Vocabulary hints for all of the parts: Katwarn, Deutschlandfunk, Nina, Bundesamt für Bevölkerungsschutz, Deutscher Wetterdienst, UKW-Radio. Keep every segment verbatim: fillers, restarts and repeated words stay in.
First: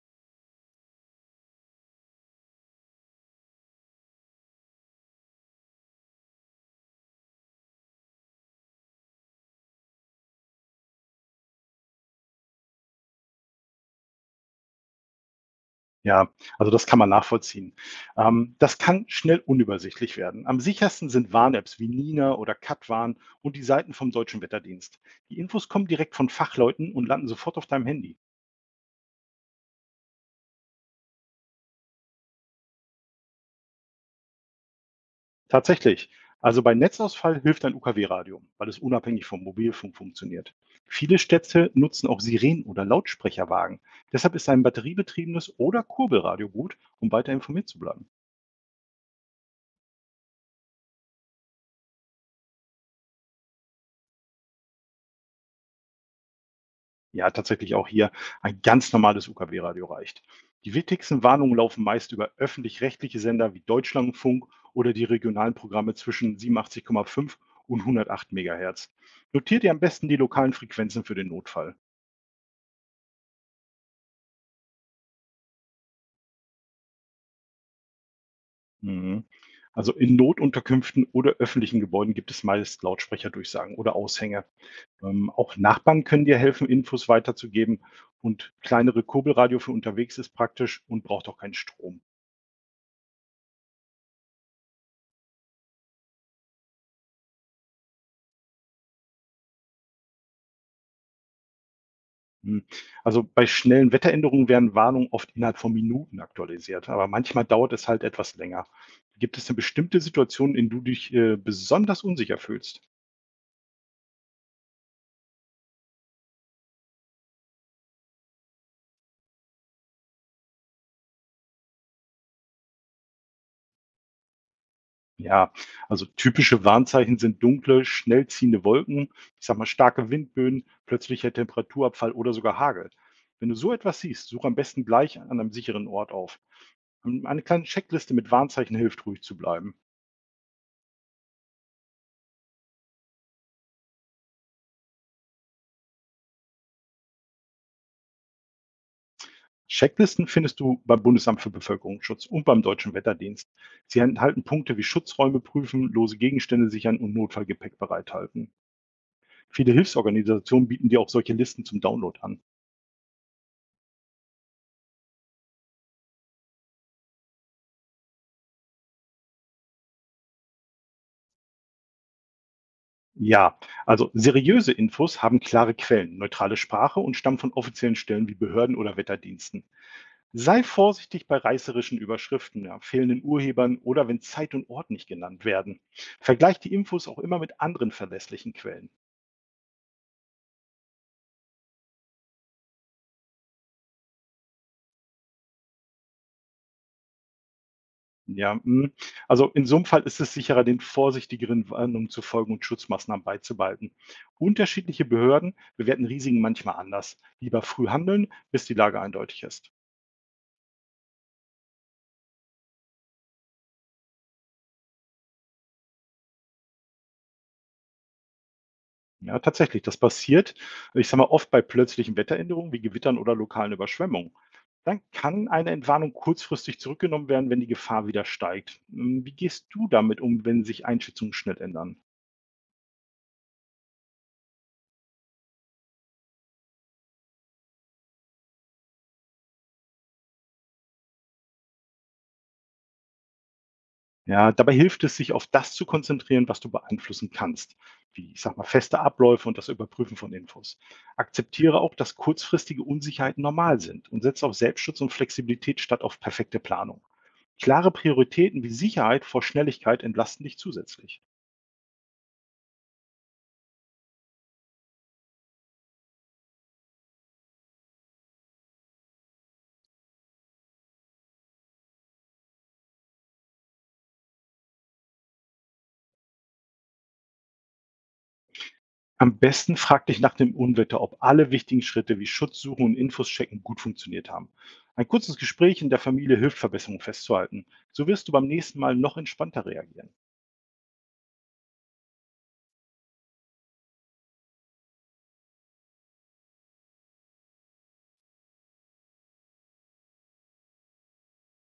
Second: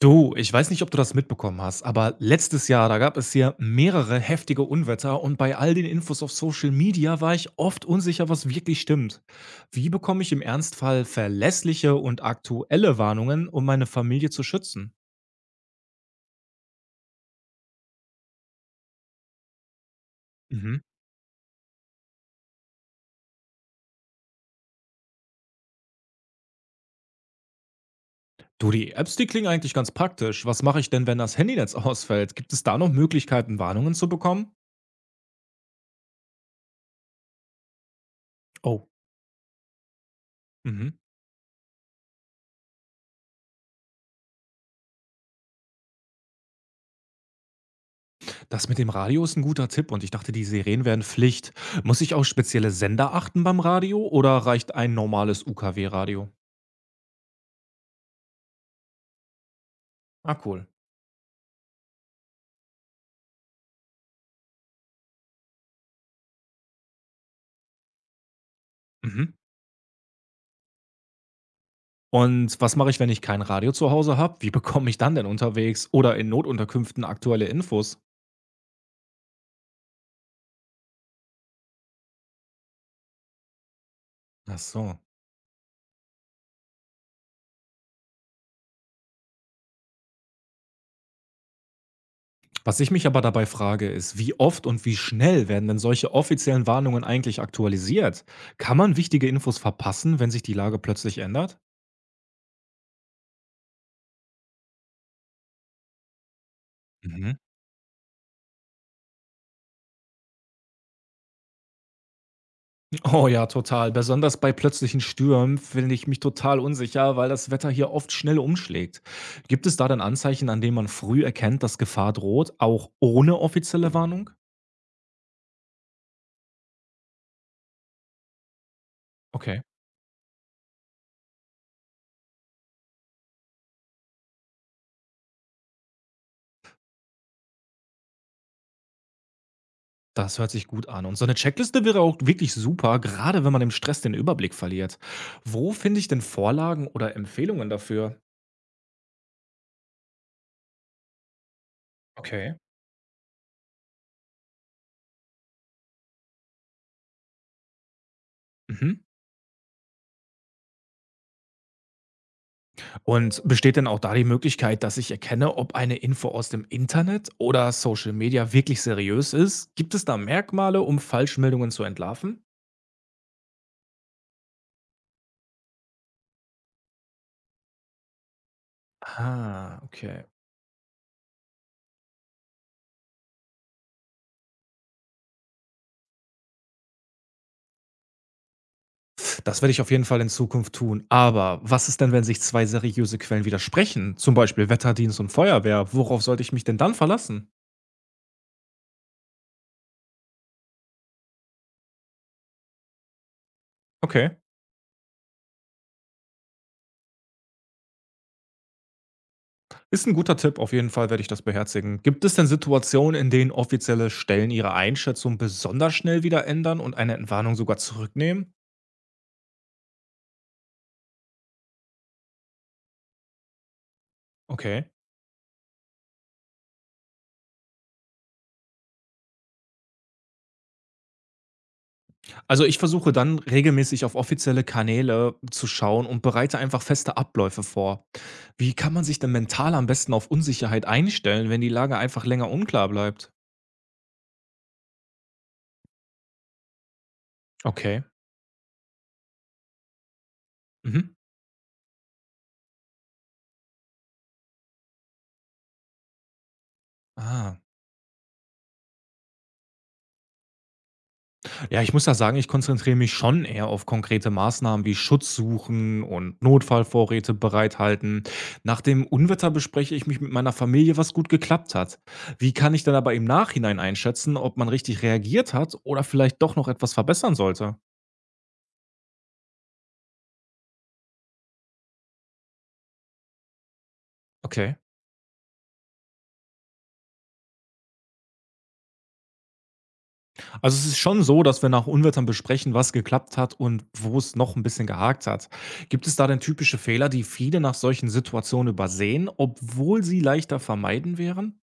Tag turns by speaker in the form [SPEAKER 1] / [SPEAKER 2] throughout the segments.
[SPEAKER 1] Du, ich weiß nicht, ob du das mitbekommen hast, aber letztes Jahr, da gab es hier mehrere heftige Unwetter und bei all den Infos auf Social Media war ich oft unsicher, was wirklich stimmt. Wie bekomme ich im Ernstfall verlässliche und aktuelle Warnungen, um meine Familie zu schützen?
[SPEAKER 2] Ja, also das kann man nachvollziehen. Ähm, das kann schnell unübersichtlich werden. Am
[SPEAKER 1] Mhm.
[SPEAKER 2] sichersten sind Warn-Apps wie Nina oder Katwarn und die Seiten vom Deutschen Wetterdienst. Die Infos kommen direkt von Fachleuten und landen sofort auf deinem Handy.
[SPEAKER 1] Du, die Apps, die klingen eigentlich ganz praktisch. Was mache ich denn, wenn das Handynetz ausfällt? Gibt es da noch Möglichkeiten, Warnungen zu bekommen?
[SPEAKER 2] Tatsächlich. Also bei Netzausfall hilft ein U K W-Radio, weil es
[SPEAKER 1] Oh.
[SPEAKER 2] unabhängig vom Mobilfunk funktioniert.
[SPEAKER 1] Mhm.
[SPEAKER 2] Viele Städte nutzen auch Sirenen oder Lautsprecherwagen. Deshalb ist ein batteriebetriebenes oder Kurbelradio gut, um weiter informiert zu bleiben.
[SPEAKER 1] Das mit dem Radio ist ein guter Tipp und ich dachte, die Sirenen wären Pflicht. Muss ich auf spezielle Sender achten beim Radio oder reicht ein normales U K W-Radio?
[SPEAKER 2] Ja, tatsächlich auch hier ein ganz normales U K W-Radio reicht.
[SPEAKER 1] Ah, cool.
[SPEAKER 2] Die wichtigsten Warnungen laufen meist über öffentlich-rechtliche Sender wie Deutschlandfunk oder die regionalen Programme zwischen siebenundachtzig Komma fünf und hundertacht Megahertz.
[SPEAKER 1] Mhm.
[SPEAKER 2] Notiert ihr am besten die lokalen Frequenzen für den Notfall.
[SPEAKER 1] Und was mache ich, wenn ich kein Radio zu Hause habe? Wie bekomme ich dann denn unterwegs oder in Notunterkünften aktuelle Infos?
[SPEAKER 2] Mhm. Also in Notunterkünften oder öffentlichen Gebäuden gibt es meist Lautsprecherdurchsagen oder Aushänge.
[SPEAKER 1] Ach so.
[SPEAKER 2] Ähm, auch Nachbarn können dir helfen, Infos weiterzugeben. Und kleinere Kurbelradio für unterwegs ist praktisch und braucht auch keinen Strom.
[SPEAKER 1] Was ich mich aber dabei frage, ist, wie oft und wie schnell werden denn solche offiziellen Warnungen eigentlich aktualisiert? Kann man wichtige Infos verpassen, wenn sich die Lage plötzlich ändert?
[SPEAKER 2] Hm, also bei schnellen Wetteränderungen werden Warnungen oft innerhalb von Minuten aktualisiert, aber
[SPEAKER 1] Mhm.
[SPEAKER 2] manchmal dauert es halt etwas länger. Gibt es denn bestimmte Situationen, in denen du dich, äh, besonders unsicher fühlst?
[SPEAKER 1] Oh ja, total. Besonders bei plötzlichen Stürmen finde ich mich total unsicher, weil das Wetter hier oft schnell umschlägt. Gibt es da denn Anzeichen, an denen man früh erkennt, dass Gefahr droht, auch ohne offizielle Warnung?
[SPEAKER 2] Ja, also typische Warnzeichen sind dunkle, schnell ziehende Wolken, ich sage
[SPEAKER 1] Okay.
[SPEAKER 2] mal starke Windböen, plötzlicher Temperaturabfall oder sogar Hagel. Wenn du so etwas siehst, such am besten gleich an einem sicheren Ort auf. Hm, eine kleine Checkliste mit Warnzeichen hilft, ruhig zu bleiben.
[SPEAKER 1] Das hört sich gut an. Und so eine Checkliste wäre auch wirklich super, gerade wenn man im Stress den Überblick verliert. Wo finde ich denn Vorlagen oder Empfehlungen dafür?
[SPEAKER 2] Checklisten findest du beim Bundesamt für Bevölkerungsschutz und
[SPEAKER 1] Okay.
[SPEAKER 2] beim Deutschen Wetterdienst. Sie enthalten Punkte wie Schutzräume prüfen, lose Gegenstände sichern und Notfallgepäck bereithalten.
[SPEAKER 1] Mhm.
[SPEAKER 2] Viele Hilfsorganisationen bieten dir auch solche Listen zum Download an.
[SPEAKER 1] Und besteht denn auch da die Möglichkeit, dass ich erkenne, ob eine Info aus dem Internet oder Social Media wirklich seriös ist? Gibt es da Merkmale, um Falschmeldungen zu entlarven?
[SPEAKER 2] Ja, also seriöse Infos haben klare Quellen, neutrale Sprache und stammen von offiziellen Stellen wie Behörden oder Wetterdiensten.
[SPEAKER 1] Ah, okay.
[SPEAKER 2] Sei vorsichtig bei reißerischen Überschriften, ja, fehlenden Urhebern oder wenn Zeit und Ort nicht genannt werden. Vergleich die Infos auch immer mit anderen verlässlichen Quellen.
[SPEAKER 1] Das werde ich auf jeden Fall in Zukunft tun. Aber was ist denn, wenn sich zwei seriöse Quellen widersprechen? Zum Beispiel Wetterdienst und Feuerwehr. Worauf sollte ich mich denn dann verlassen?
[SPEAKER 2] Ja, hm. Also in so einem Fall ist es sicherer, den vorsichtigeren Warnungen zu folgen und Schutzmaßnahmen beizubehalten.
[SPEAKER 1] Okay.
[SPEAKER 2] Unterschiedliche Behörden bewerten Risiken manchmal anders. Lieber früh handeln, bis die Lage eindeutig ist.
[SPEAKER 1] Ist ein guter Tipp. Auf jeden Fall werde ich das beherzigen. Gibt es denn Situationen, in denen offizielle Stellen ihre Einschätzung besonders schnell wieder ändern und eine Entwarnung sogar zurücknehmen?
[SPEAKER 2] Ja, tatsächlich, das passiert, ich sage mal, oft bei plötzlichen Wetteränderungen wie Gewittern oder lokalen Überschwemmungen.
[SPEAKER 1] Okay.
[SPEAKER 2] Dann kann eine Entwarnung kurzfristig zurückgenommen werden, wenn die Gefahr wieder steigt. Hm, wie gehst du damit um, wenn sich Einschätzungen schnell ändern?
[SPEAKER 1] Also, ich versuche dann regelmäßig auf offizielle Kanäle zu schauen und bereite einfach feste Abläufe vor. Wie kann man sich denn mental am besten auf Unsicherheit einstellen, wenn die Lage einfach länger unklar bleibt?
[SPEAKER 2] Ja, dabei hilft es, sich auf das zu konzentrieren, was du beeinflussen kannst,
[SPEAKER 1] Okay.
[SPEAKER 2] wie ich sag mal feste Abläufe und das Überprüfen von Infos.
[SPEAKER 1] Mhm.
[SPEAKER 2] Akzeptiere auch, dass kurzfristige Unsicherheiten normal sind und setze auf Selbstschutz und Flexibilität statt auf perfekte Planung.
[SPEAKER 1] Ah.
[SPEAKER 2] Klare Prioritäten wie Sicherheit vor Schnelligkeit entlasten dich zusätzlich.
[SPEAKER 1] Ja, ich muss ja sagen, ich konzentriere mich schon eher auf konkrete Maßnahmen wie Schutz suchen und Notfallvorräte bereithalten. Nach dem Unwetter bespreche ich mich mit meiner Familie, was gut geklappt hat. Wie kann ich dann aber im Nachhinein einschätzen, ob man richtig reagiert hat oder vielleicht doch noch etwas verbessern sollte?
[SPEAKER 2] Am besten frag dich nach dem Unwetter, ob alle wichtigen Schritte wie Schutz suchen und Infos checken gut funktioniert haben.
[SPEAKER 1] Okay.
[SPEAKER 2] Ein kurzes Gespräch in der Familie hilft, Verbesserungen festzuhalten. So wirst du beim nächsten Mal noch entspannter reagieren.
[SPEAKER 1] Also es ist schon so, dass wir nach Unwettern besprechen, was geklappt hat und wo es noch ein bisschen gehakt hat. Gibt es da denn typische Fehler, die viele nach solchen Situationen übersehen, obwohl sie leichter vermeiden wären?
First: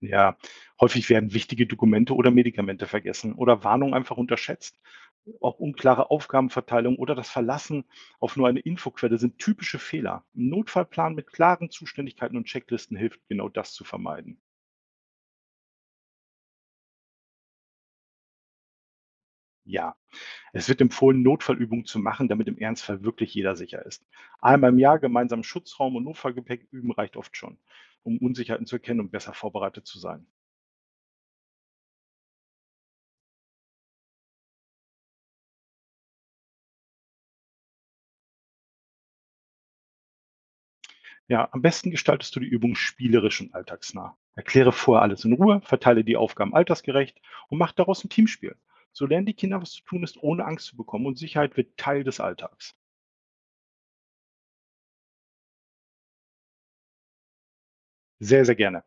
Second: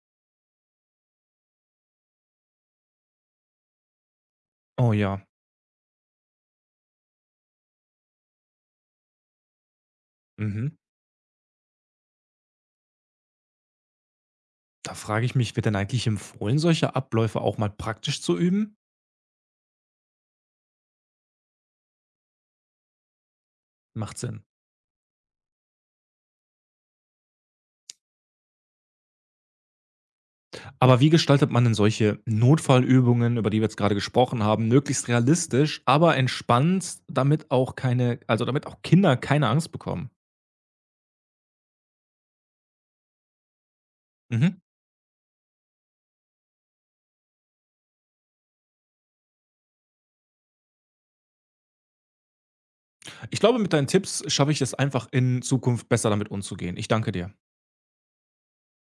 [SPEAKER 2] Ja, häufig werden wichtige Dokumente oder Medikamente vergessen oder Warnungen einfach unterschätzt.
[SPEAKER 1] Oh ja.
[SPEAKER 2] Auch unklare Aufgabenverteilung oder das Verlassen auf nur eine Infoquelle sind typische Fehler. Ein
[SPEAKER 1] Mhm.
[SPEAKER 2] Notfallplan mit klaren Zuständigkeiten und Checklisten hilft genau das zu vermeiden.
[SPEAKER 1] Da frage ich mich, wird denn eigentlich empfohlen, solche Abläufe auch mal praktisch zu üben?
[SPEAKER 2] Ja, es wird empfohlen, Notfallübungen zu machen, damit im Ernstfall wirklich jeder sicher ist.
[SPEAKER 1] Macht Sinn.
[SPEAKER 2] Einmal im Jahr gemeinsam Schutzraum und Notfallgepäck üben reicht oft schon, um Unsicherheiten zu erkennen und besser vorbereitet zu sein.
[SPEAKER 1] Aber wie gestaltet man denn solche Notfallübungen, über die wir jetzt gerade gesprochen haben, möglichst realistisch, aber entspannt, damit auch keine, also damit auch Kinder keine Angst bekommen?
[SPEAKER 2] Ja, am besten gestaltest du die Übung spielerisch und alltagsnah.
[SPEAKER 1] Mhm.
[SPEAKER 2] Erkläre vorher alles in Ruhe, verteile die Aufgaben altersgerecht und mach daraus ein Teamspiel. So lernen die Kinder, was zu tun ist, ohne Angst zu bekommen und Sicherheit wird Teil des Alltags.
[SPEAKER 1] Ich glaube, mit deinen Tipps schaffe ich es einfach in Zukunft besser damit umzugehen. Ich danke dir.
[SPEAKER 2] Sehr, sehr gerne.